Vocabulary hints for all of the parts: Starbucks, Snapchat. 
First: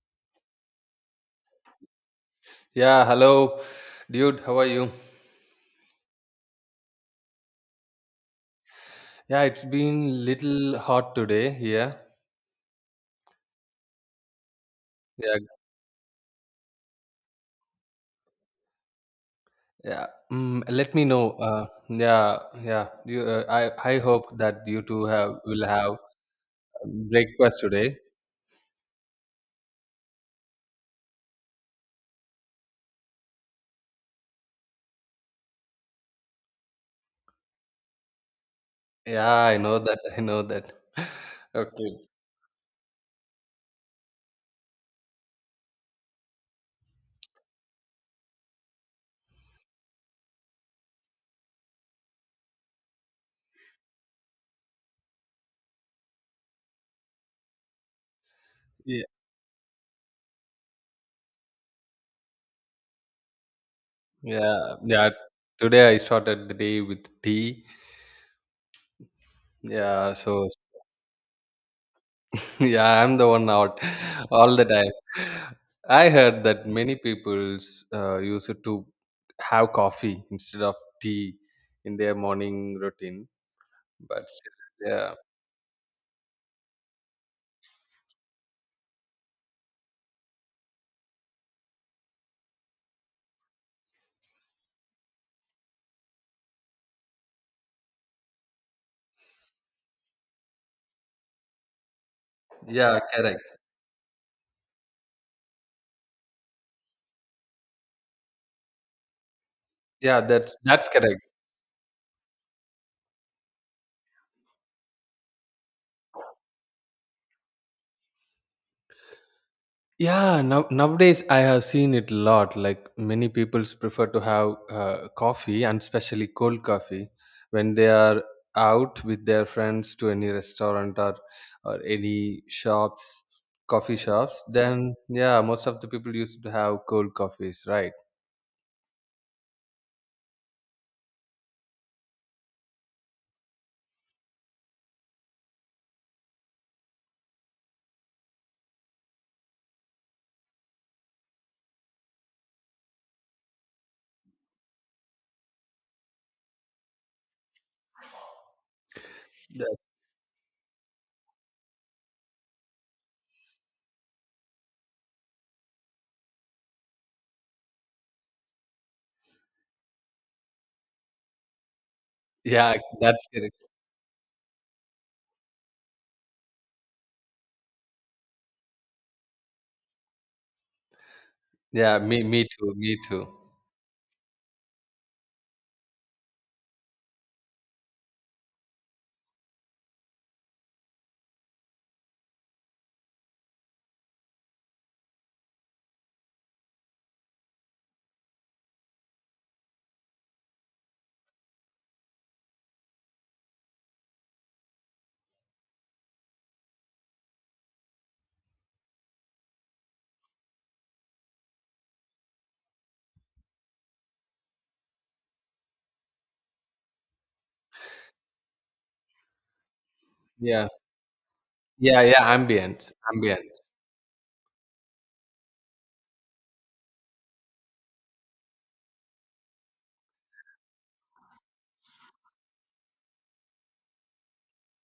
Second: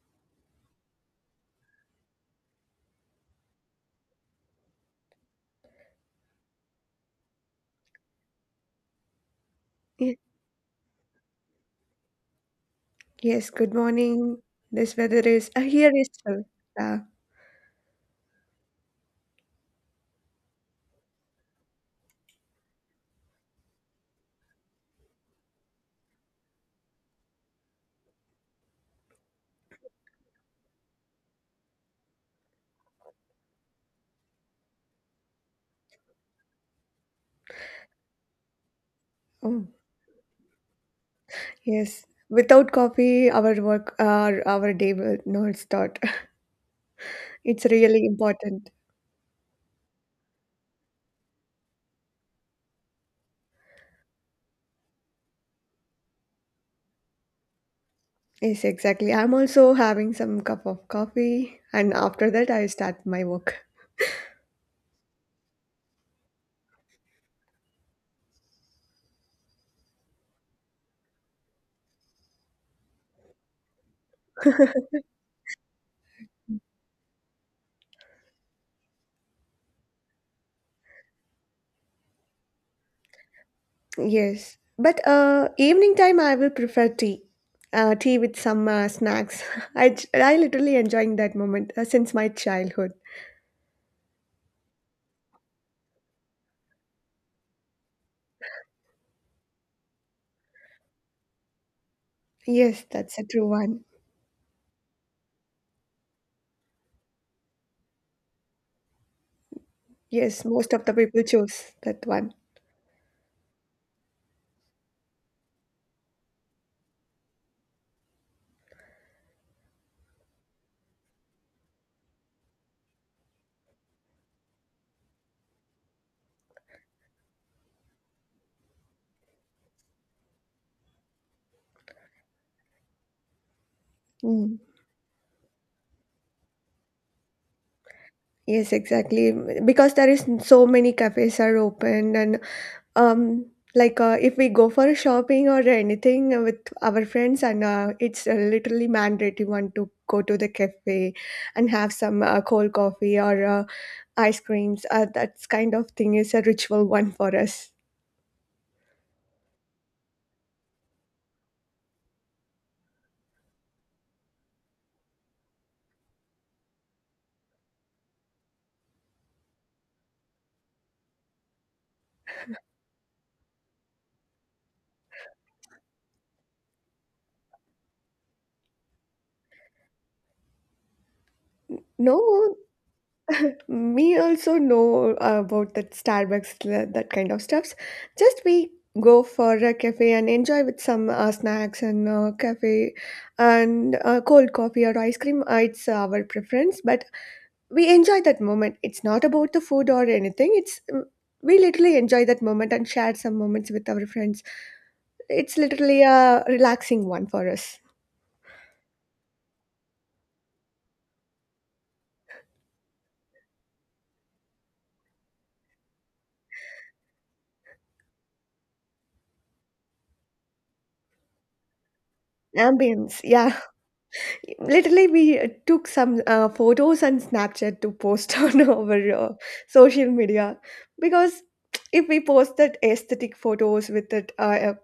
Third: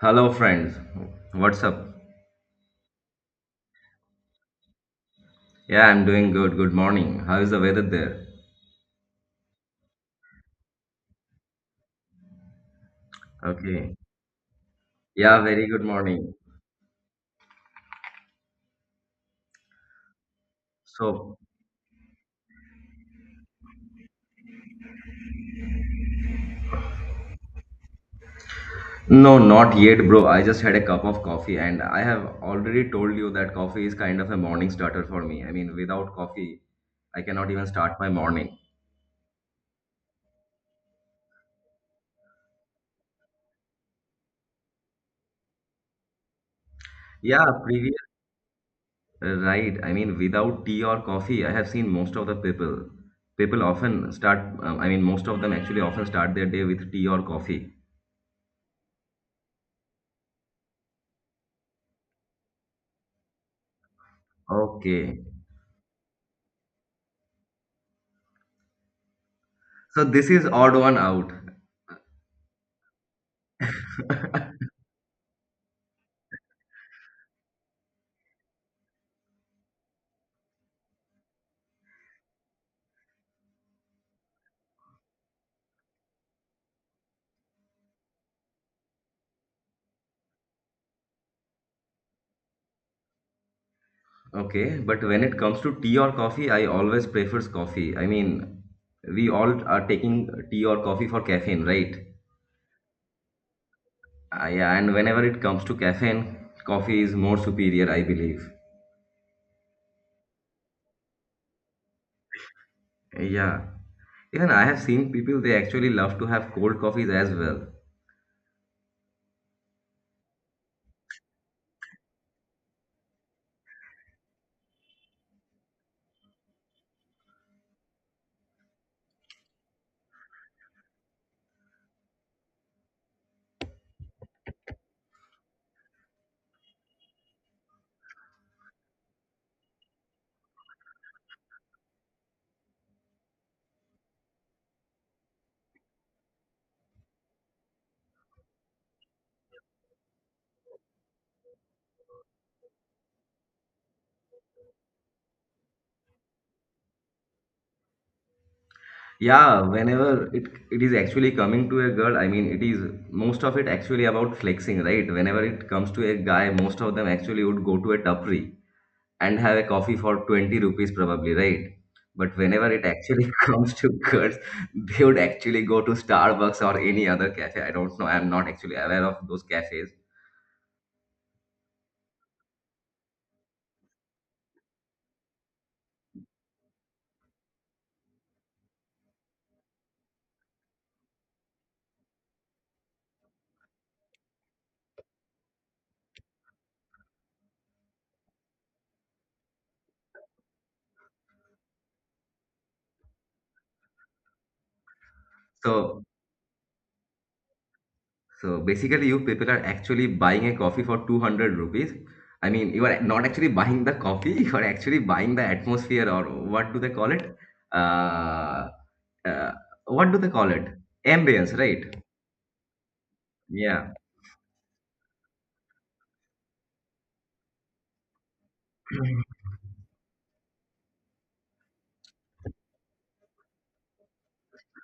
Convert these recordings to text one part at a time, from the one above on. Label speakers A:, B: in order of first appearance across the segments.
A: Hello, friends. What's up?
B: Yeah, hello, dude. How are you?
A: Yeah, I'm doing good. Good morning. How is the weather there?
B: Yeah, it's
C: Y-
B: been little hot today here.
C: Yes, good
A: Okay.
C: morning. This weather
B: Yeah,
A: Yeah,
C: is
A: very good
C: here is
A: morning.
C: still. Uh,
B: yeah. Mm, let me know.
A: So,
B: Yeah, yeah. I hope that you two have will have breakfast today.
A: no, not yet, bro. I just had a cup of coffee, and I have already told you that coffee is kind of a morning starter for me. I mean, without coffee, I cannot even start my morning.
B: Yeah, I
C: oh,
B: know that. I know that.
C: yes.
B: Okay.
C: Without coffee, our work, our day will not start.
A: Yeah,
C: It's
A: previous,
C: really important.
A: right. I mean, without tea or coffee, I have seen most of the people. People often start, I mean, most of them actually often start their day with tea or coffee.
C: Yes,
B: Yeah,
C: exactly. I'm also having some cup of coffee, and after that, I start my work.
B: yeah, yeah.
A: Okay.
B: Today I started the day with tea.
A: So
B: Yeah,
A: this is
B: so
A: odd one out.
B: Yeah, I'm the one out all the time. I heard that many people use it to have coffee instead of tea in their morning routine. But
C: Yes,
B: still,
C: but
B: yeah,
C: evening time I will prefer tea. Tea with some snacks. I literally enjoying that moment since my childhood.
A: Okay, but when it comes to tea or coffee, I always prefers coffee. I mean, we all are taking tea or coffee for caffeine, right?
C: Yes,
B: yeah,
C: that's a true
B: correct.
C: one.
A: Yeah, and whenever it comes to caffeine, coffee is more superior, I believe.
B: Yeah,
C: Yes,
B: that's
C: most of
B: that's
C: the
B: correct.
C: people choose that one.
A: Yeah. Even I have seen people they actually love to have cold coffees as well.
B: Yeah, nowadays I have seen it a lot. Like many people prefer to have coffee and especially cold coffee when they are out with their friends to any restaurant or any shops, coffee shops.
C: Mm.
B: Then yeah, most of the people used to have cold coffees, right?
C: Yes, exactly. Because there is so many cafes are opened and um if we go for shopping or anything with our friends and it's literally mandatory one to go to the cafe and have some cold coffee or ice creams. That's kind of thing is a ritual one for us.
A: Yeah,
B: That-
A: whenever it is actually coming to a girl, I mean, it is most of it actually about flexing, right? Whenever it comes to a guy, most of them actually would go to a tapri and have a coffee for 20 rupees probably, right? But whenever
B: yeah,
A: it actually
B: that's correct.
A: comes to girls, they would actually go to Starbucks or any other cafe. I don't know. I'm not actually aware of those cafes.
B: Yeah, me
C: No,
B: too, me too.
C: me also know about that Starbucks, that kind of stuffs. Just we go for a cafe and enjoy with some snacks and cafe and cold coffee or ice cream. It's our preference, but we enjoy that moment. It's not about the food or anything. We literally enjoy that moment and share some moments with our friends. It's literally
A: So,
C: a relaxing one for us.
A: so basically, you people are actually buying a coffee for 200 rupees. I mean, you are not actually buying the coffee, you are actually buying the atmosphere or what do they call it? Uh, uh, what do they call it?
B: Yeah,
A: Ambience, right?
B: yeah, yeah. Ambient,
C: Ambience,
B: ambient.
C: yeah.
A: Yeah.
C: Literally, we took some photos on Snapchat to post on our social media because if we post that aesthetic photos with that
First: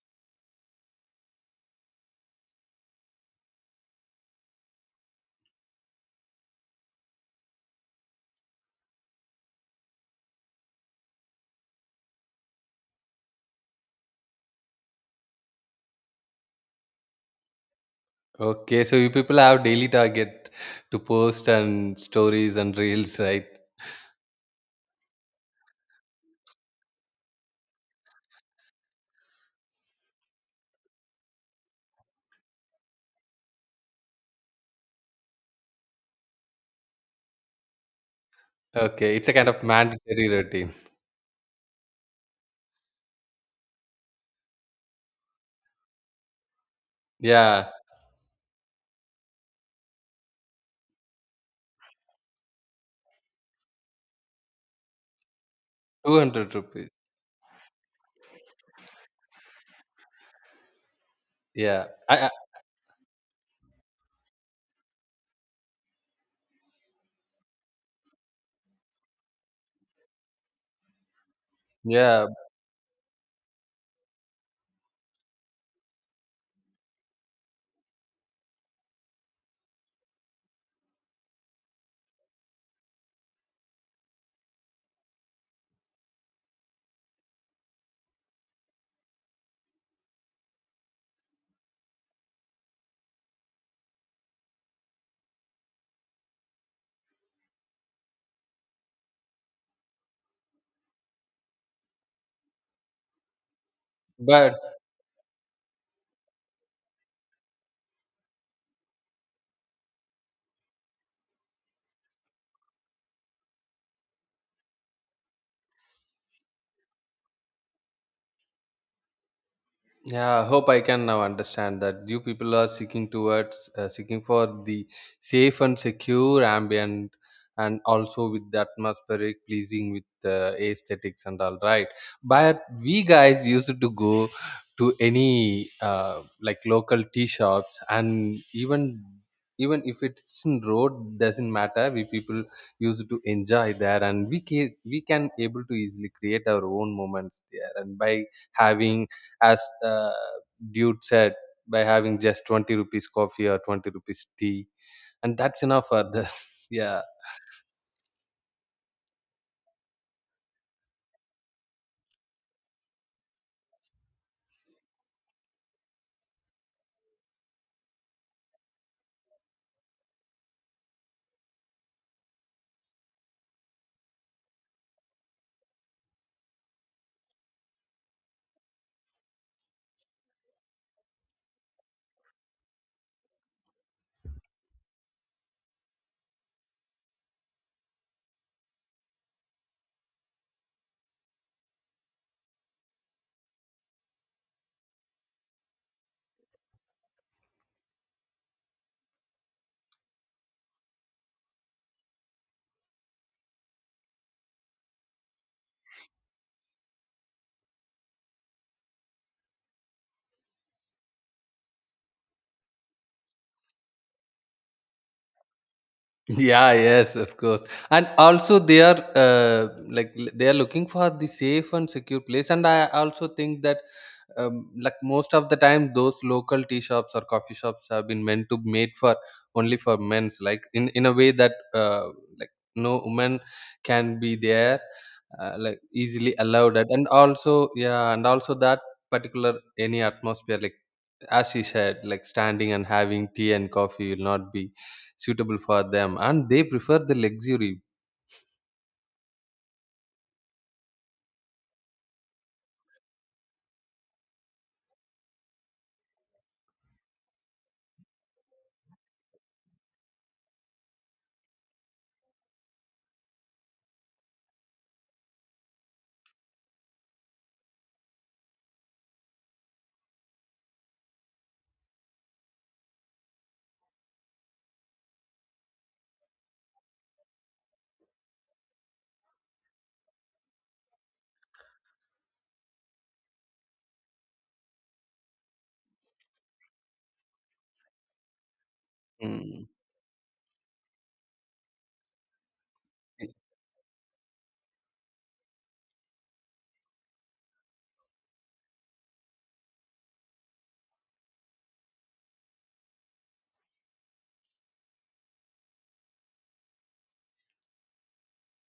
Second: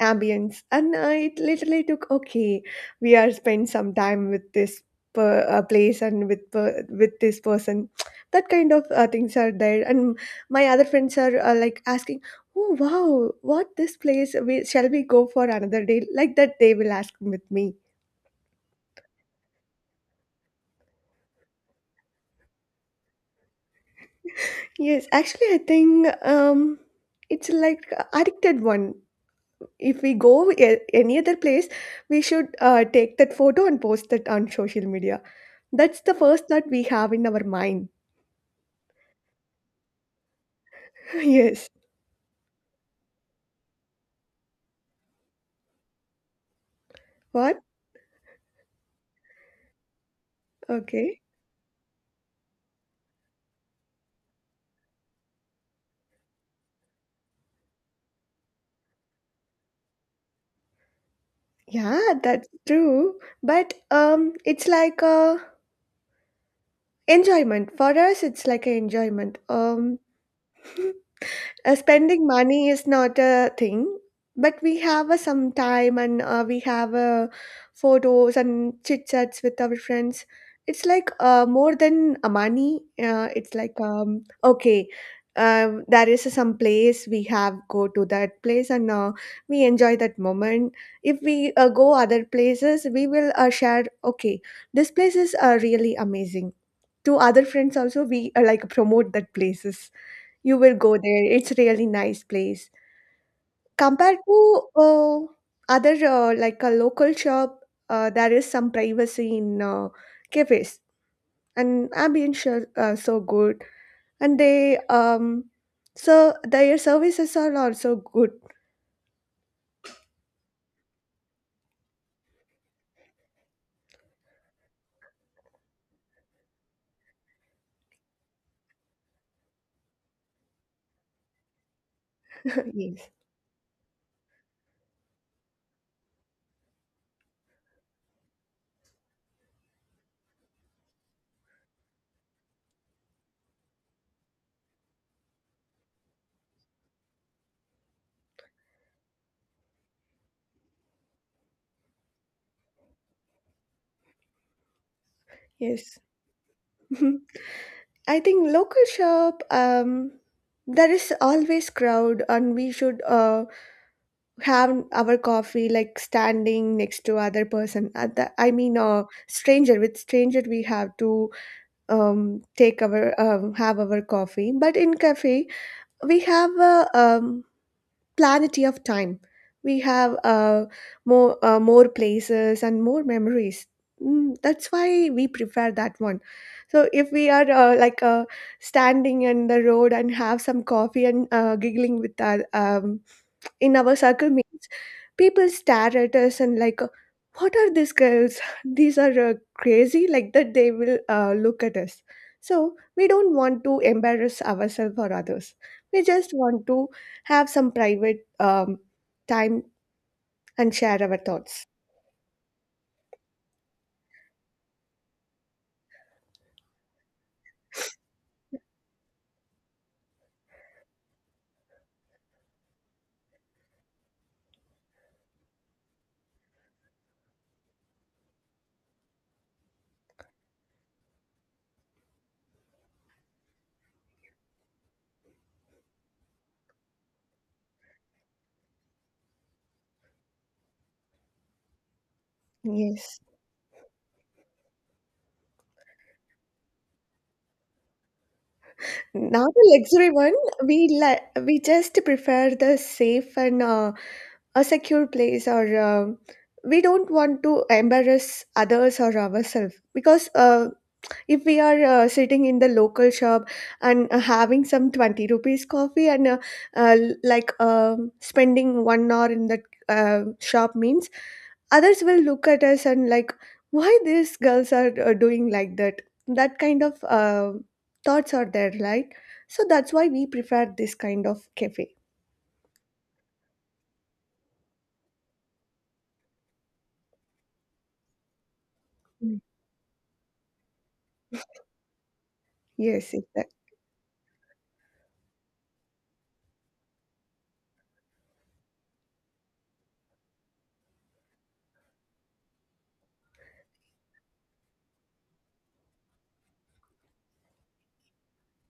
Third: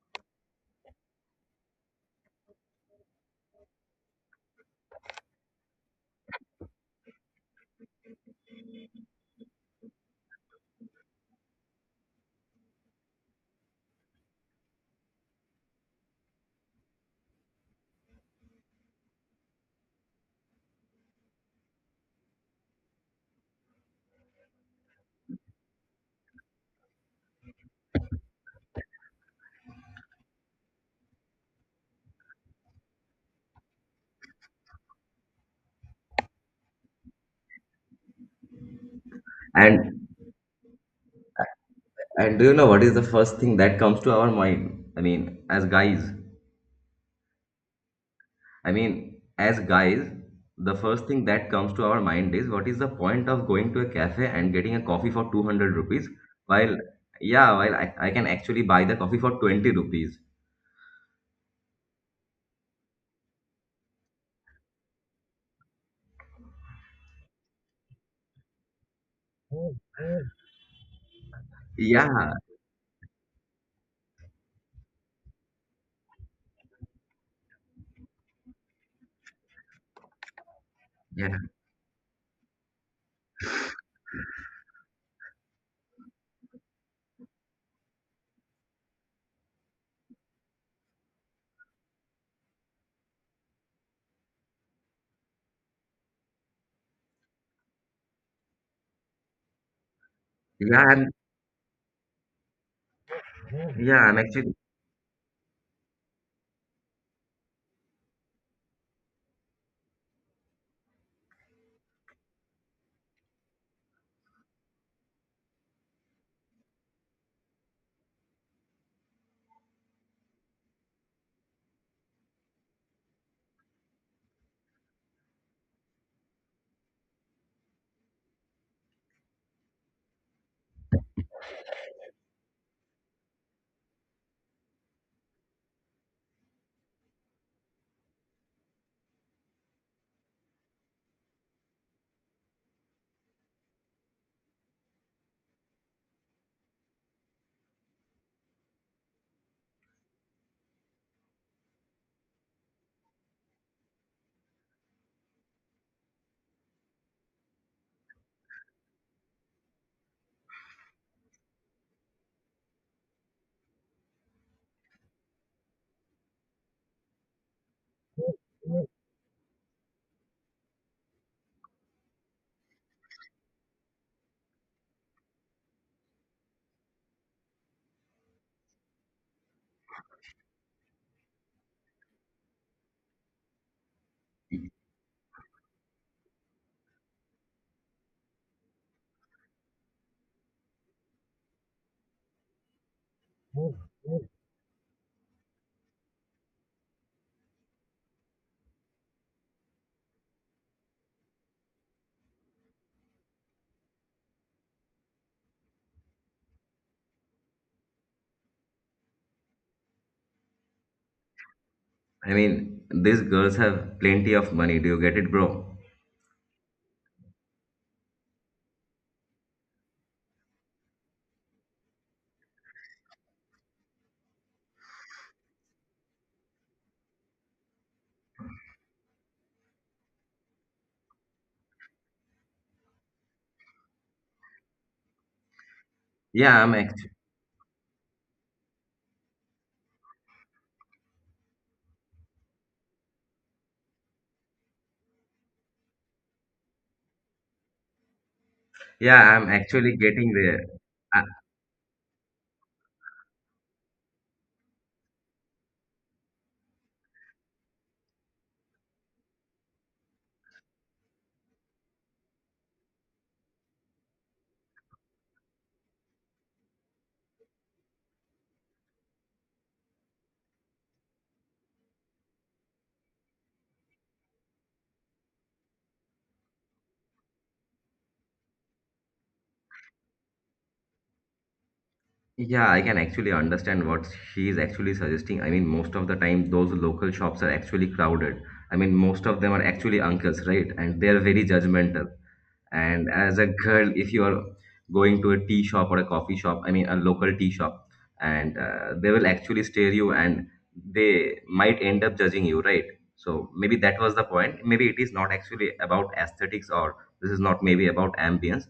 C: ambience, and it literally took okay, we are spend some time with this place and with with this person. That kind of things are there, and my other friends are like asking, "Oh wow, what this place? We, shall we go for another day?" Like that, they will ask with me.
B: Okay, so you people have daily target to post and stories and reels, right?
C: Yes, actually, I think it's like addicted one. If we go any other place, we should take that photo and post it on social media. That's the first thought we have in our mind.
B: Okay, it's a kind of
A: And
B: mandatory routine.
C: Yes.
A: And do you know what is the first thing that comes to our mind? I mean, as guys,
C: What?
B: Yeah,
A: I mean, as guys, the first
C: Okay.
A: thing that comes to our mind is what is the point of going to a cafe and getting a coffee for 200 rupees
B: 200
A: while,
B: rupees.
A: yeah, while I can actually buy the coffee for 20 rupees.
B: Yeah,
C: Yeah,
B: I, I,
C: that's true. But it's like a enjoyment for us. It's like a enjoyment.
B: yeah,
C: Spending
A: Yeah,
C: money is not a thing but we have a some time and we have photos and chit chats with our friends. It's like
A: yeah,
C: more than a money. It's like okay, there is some place we have go to that place and we enjoy that moment. If we go other places we will share okay this place is really amazing. To other friends also we like promote that places. You will
A: yeah,
C: go
A: I'm,
C: there. It's really nice place.
A: yeah,
C: Compared
A: I'm
C: to
A: actually,
B: but
C: other like a local shop, there is some privacy in cafes and ambience are so good. And they so their services are also good.
B: yeah, I hope I can now understand that you people are seeking towards seeking for the safe and secure ambient and also with the atmospheric pleasing with aesthetics and all right. But we
C: Yes.
B: guys used to go to any like local tea shops and even even if it's in road doesn't matter we people used to enjoy there and we can able to easily create our own moments there and by having as dude said by having just 20 rupees coffee or 20 rupees tea and that's enough
C: Yes.
B: for this yeah
C: I think local shop, there is always crowd and we should have our coffee like standing next to other person at the, I mean stranger with stranger. We have to take our have our coffee but in cafe we have a plenty of time. We have more places and more memories. Mm, that's why we prefer that one. So if we are standing in the road and have some coffee and giggling with our in our circle means people stare at us and like what are these girls, these are crazy, like that they will look at us. So we don't want to embarrass ourselves or others. We just want to have some private time and share our thoughts.
A: I mean, these girls have plenty of money. Do you get it, bro?
B: yeah yes of course and also they are like they are looking for the safe and secure place and I also think that like most of the time those local tea shops or coffee shops have been meant to made for only for men's like in a way that like no woman can be there like easily
A: Yeah, I'm
B: allowed at and
A: actually,
B: also yeah and also that particular any atmosphere like as she said like standing and
C: Yes,
B: having tea and coffee will not be suitable for them and they prefer the luxury.
A: yeah,
C: not
A: I'm
C: a
A: actually
C: luxury one.
A: getting there.
C: We just prefer the safe and a secure place, or we don't want to embarrass others or ourselves because if we are sitting in the local shop and having some 20 rupees coffee and uh, spending 1 hour in that uh, shop means others will look at us and like why these girls are doing like that. That kind of thoughts are there, right? So that's why we prefer this kind of cafe.
A: Yeah, I can actually understand what she is actually suggesting. I mean, most of the time, those local shops are actually crowded. I mean, most
C: Mm.
A: of them are
B: Mm.
A: actually uncles, right? And they're very judgmental. And
C: Yes,
A: as a
C: exactly.
A: girl, if you are going to a tea shop or a coffee shop, I mean, a local tea shop, and they will actually stare you and they might end up judging you, right? So maybe that was the point. Maybe it is not actually about aesthetics or this is not maybe about ambience.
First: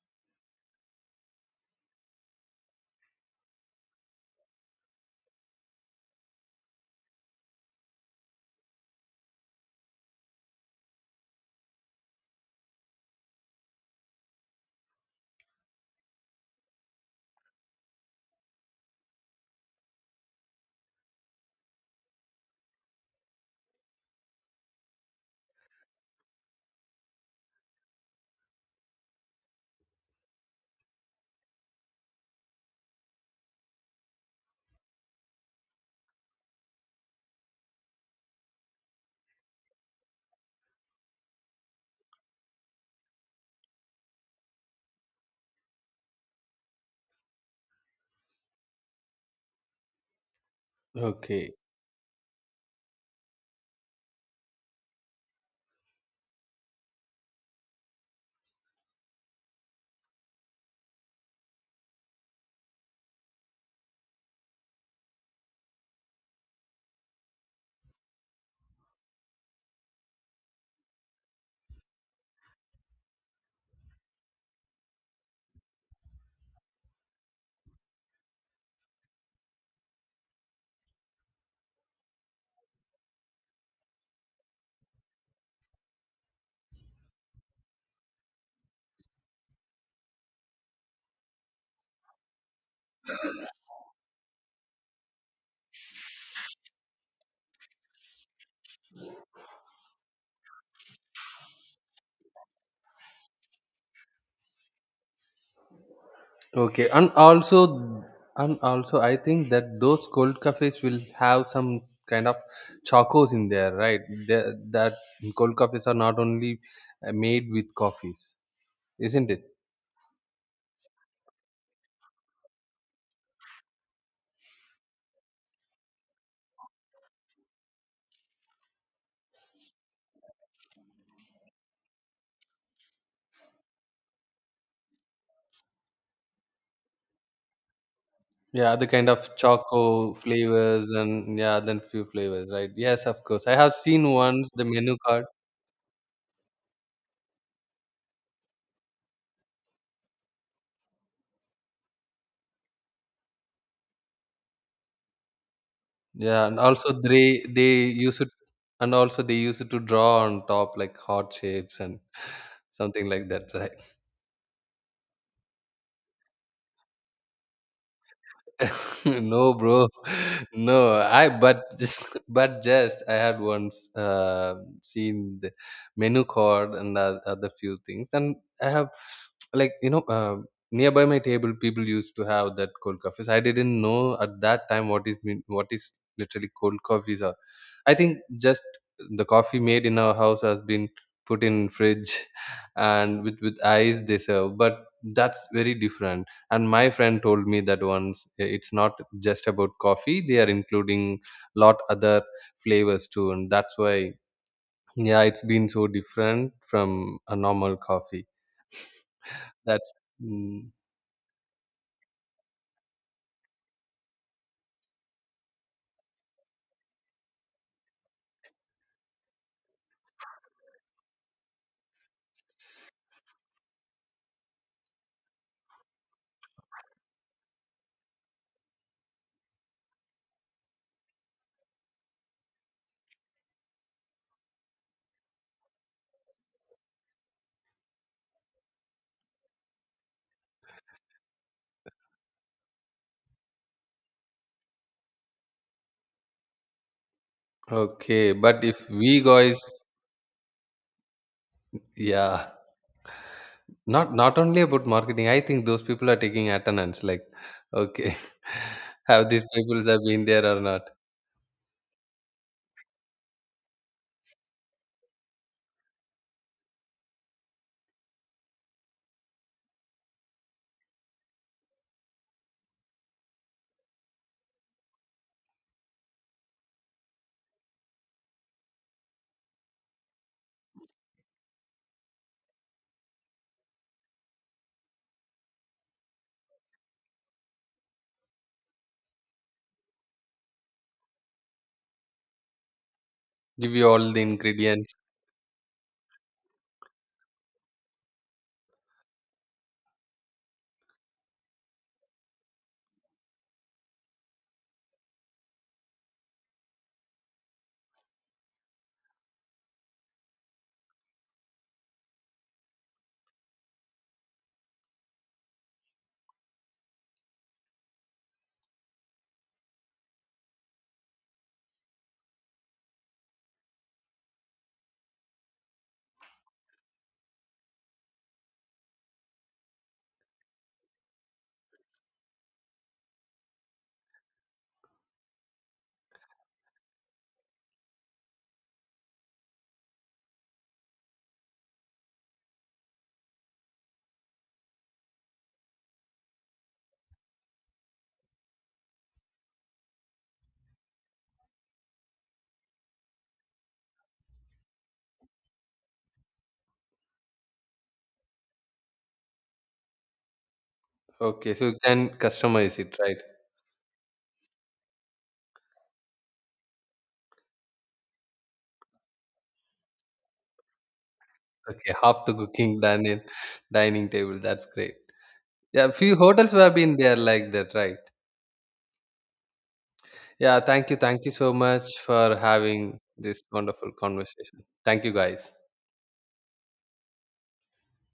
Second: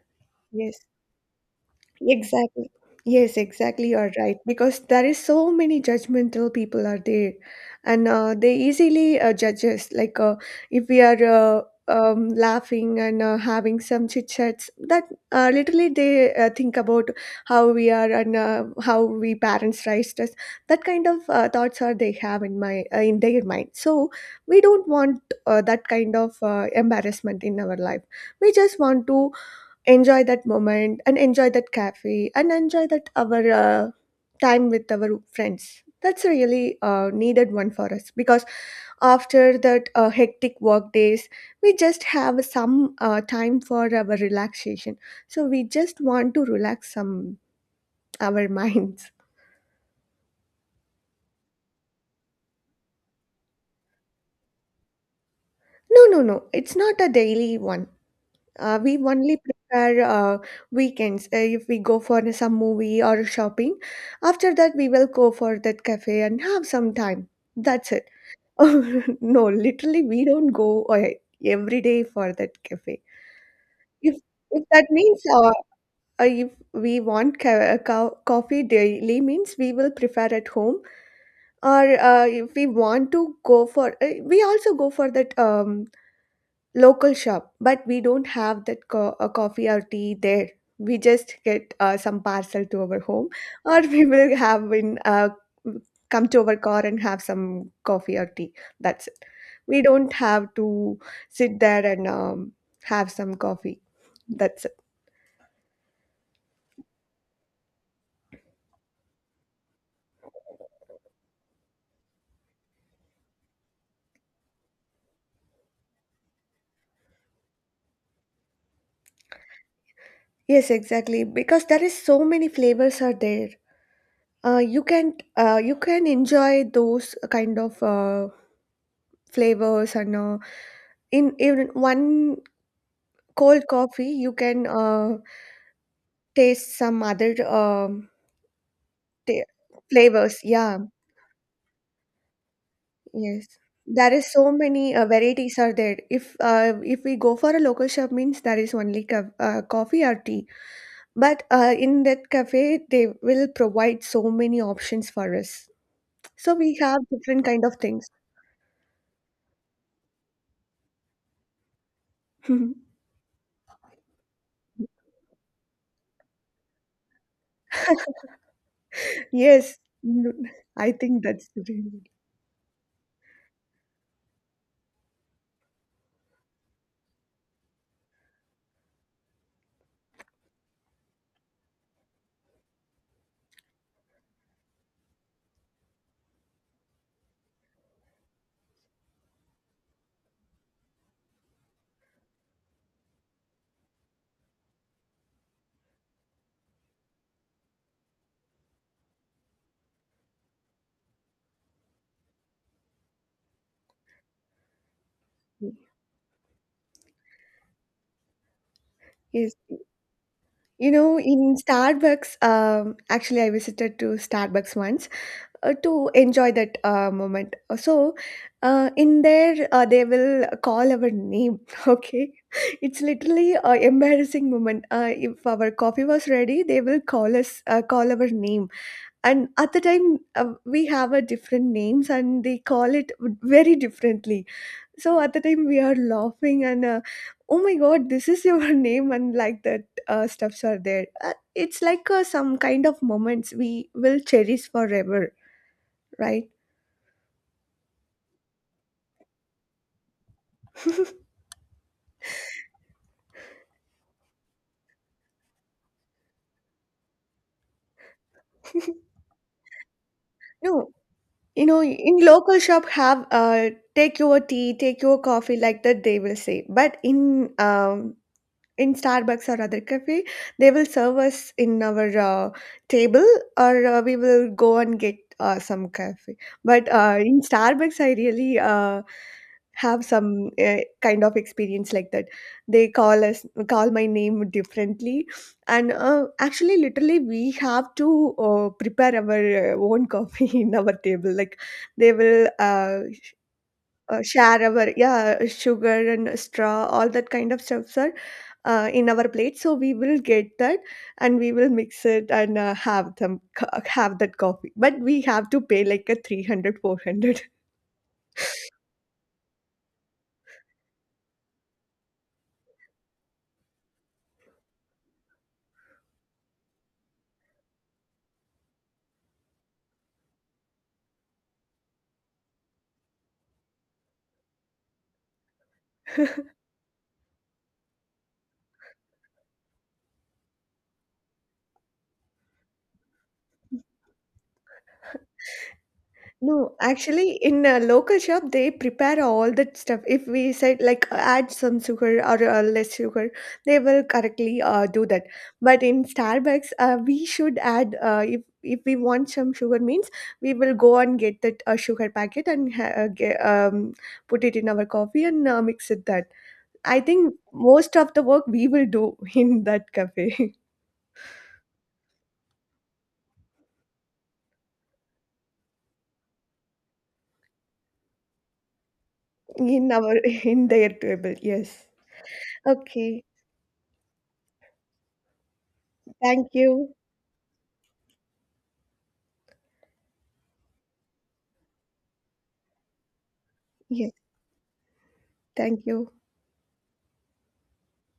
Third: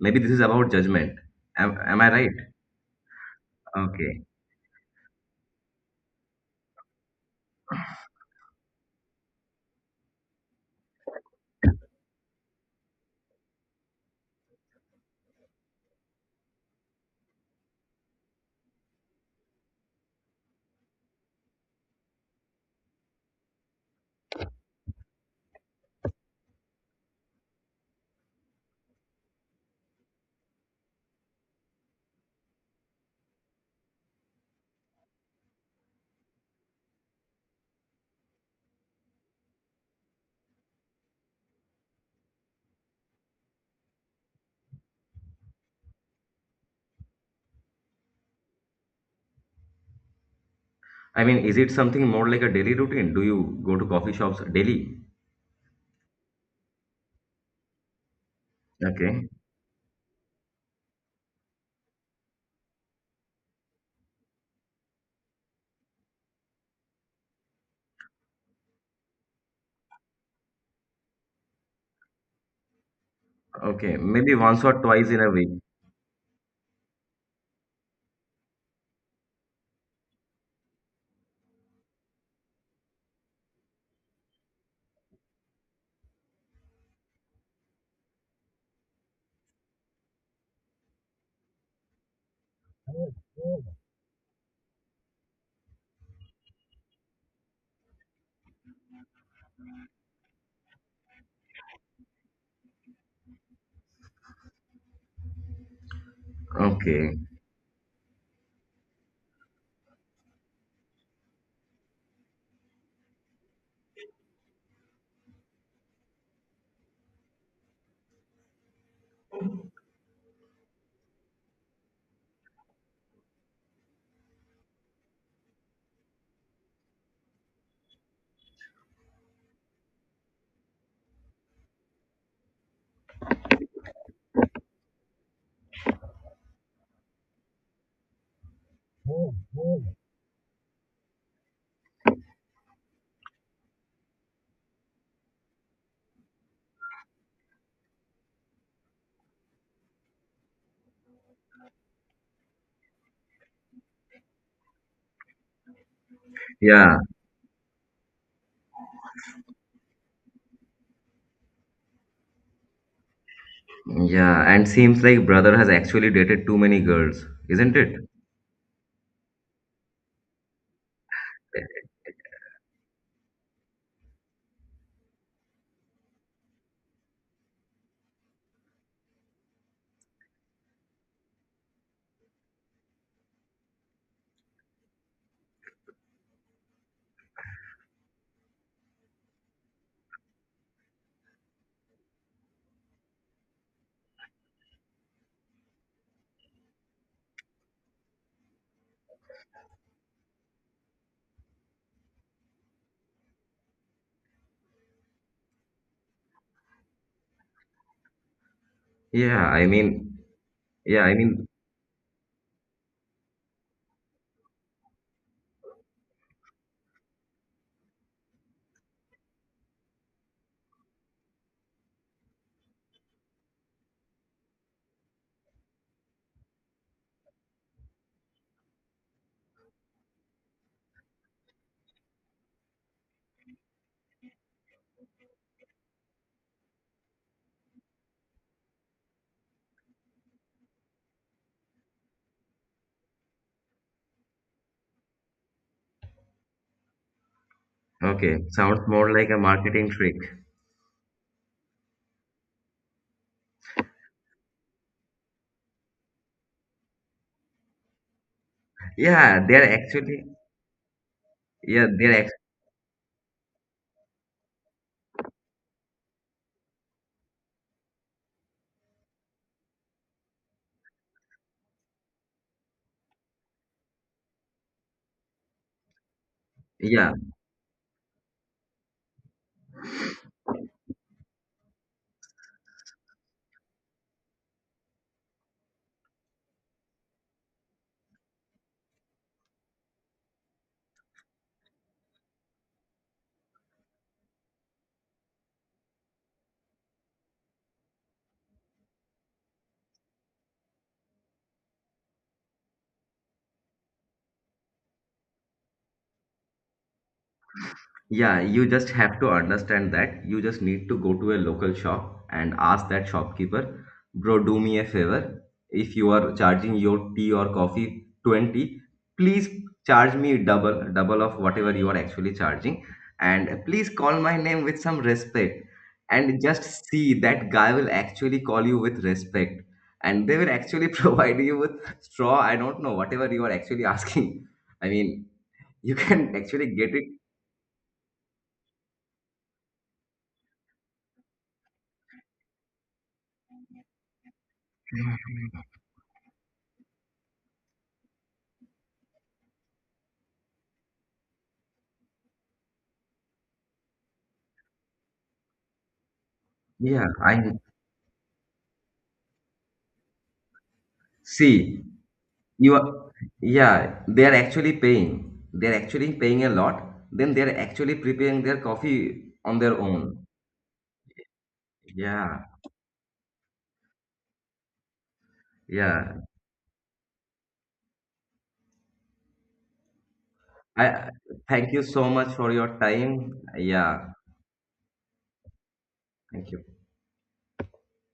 A: Maybe this is about
C: Yes.
A: judgment. Am I right?
C: Exactly. Yes, exactly. You're
A: Okay.
C: right. Because there is so many judgmental people are there, and they easily judge us. Like if we are laughing and having some chit chats, that literally they think about how we are and how we parents raised us. That kind of thoughts are they have in their mind. So we don't want that kind of embarrassment in our life. We just want to enjoy that moment and enjoy that cafe and enjoy that our time with our friends. That's really needed one for us because after that hectic work days we just have some time for our relaxation. So we just want to relax some our minds.
A: I mean,
B: Okay.
A: is it something more like a daily routine? Do you go to coffee shops daily?
C: No, no, no, it's not a daily one. We
A: Okay,
C: only prepare weekends, if we go for some movie or shopping. After that, we will go for that cafe and have some time. That's it. No, literally, we don't go every day for that cafe.
A: okay,
C: If
A: maybe once or
C: that
A: twice in
C: means
A: a week.
C: if we want coffee daily means we will prepare at home, or if we want to go for we also go for that local shop, but we don't have that coffee or tea there. We just get some parcel to our home, or we will have in come to our car and have some coffee or tea. That's it. We don't have to sit there and have some coffee. That's it.
B: Okay,
A: Okay,
B: and also, I think that those cold cafes will have some kind of chocos in there, right? The, that cold cafes are not only made with coffees, isn't it?
C: Yes, exactly. Because there is so many flavors are there. You can you can enjoy those kind of flavors and in even one cold coffee, you can taste some other
B: Yeah, the kind
C: ta
B: of choco
C: flavors. Yeah,
B: flavors and yeah, then few flavors, right? Yes, of
C: yes.
B: course. I have
C: There
B: seen
C: is
B: once
C: so
B: the
C: many
B: menu card.
C: varieties are there. If we go for a local shop, means there is only coffee or tea. But in that cafe, they will provide so many options for us.
B: Yeah,
C: So
B: and
C: we
B: also
A: yeah,
C: have
B: they
C: different kind
B: they
C: of things.
B: use it, and also they use it to draw on top like heart shapes and something like that, right?
A: yeah, and seems like brother has actually dated too many girls, isn't it?
B: No, bro.
C: Yes, n-
B: No,
C: I think
B: I
C: that's
B: but
C: the reason.
B: but just I had once uh, seen the menu card and the other few things and I have like nearby my table people used to have that cold coffees. I didn't know at that time what is literally cold coffees are. I think just the coffee made in our house has been put in fridge and with ice they serve, but that's very different. And my friend told me that once it's not just about coffee, they are including lot other flavors too, and that's why yeah it's been so different from a normal coffee.
A: Yeah,
C: Yes,
A: I
B: that's
A: mean,
B: mm,
C: you
A: yeah, I
C: know,
A: mean,
C: in Starbucks, actually, I visited to Starbucks once. To enjoy that moment. So, in there, they will call our name. Okay, it's literally a embarrassing moment. If our coffee was ready, they will call us, call our name, and at the time we have a different names, and they call it very differently. So at the time we are laughing and. Oh my god, this is your name, and like that stuffs are there. It's like some kind of moments we will cherish forever, right?
B: okay,
A: okay,
B: but if
A: sounds
B: we
A: more like a
B: guys
A: marketing trick.
B: yeah not not only about marketing, I think those people are taking attendance like, okay, have
A: Yeah,
B: these
A: they're
B: people have
A: actually,
B: been there or not,
C: No, you know,
A: yeah, they're,
C: in
A: act-
C: local shop have take your tea, take your coffee like that they will say. But in Starbucks or other cafe, they will serve us in our table, or we will go and get some coffee. But
A: yeah,
C: in Starbucks, I really have some kind of experience like that. They call us call my name differently, and actually, literally, we have to prepare our own coffee in our table. Like they will
B: give you all the
C: share our
B: ingredients.
C: yeah sugar and straw, all that kind of stuff, in our plate so we will get that and we will mix it and have them co- have that coffee but we have to pay like a 300, 400.
A: Yeah, you just have to understand that you just need to go to a local shop and ask that shopkeeper, bro, do me a favor. If you are charging your tea or coffee 20, please charge me double, double of whatever you are actually charging. And please call my name with some respect. And just see that guy will actually call you with respect. And they will actually provide you with straw. I don't know, whatever you are actually asking. I mean, you can
C: No,
A: actually get it.
C: actually, in a local shop, they prepare all that stuff. If we said like add some sugar or less sugar, they will correctly do that. But in Starbucks, we should add if we want some sugar means we will go and get that sugar packet and put it in our coffee and mix it that. I
A: Yeah,
C: think
A: I
C: most of the work we will do in that cafe
B: Okay, so you
A: See,
B: can
A: you
B: customize it,
A: are,
B: right?
A: yeah, they are actually paying. They're actually paying a lot. Then they're actually preparing their coffee on their
C: in our
A: own.
C: in their table. Yes.
B: Okay, half the
A: Yeah,
B: cooking done in
C: Okay.
B: dining table. That's great. Yeah, few
A: yeah.
B: hotels
C: Thank
B: have
C: you.
B: been there like that, right? Yeah, thank you.
A: I
B: Thank you so
A: Thank you
B: much
A: so much
B: for
A: for your
B: having
A: time.
B: this wonderful
A: Yeah,
C: Yes.
B: conversation. Thank you, guys.
C: Thank you.
A: thank you.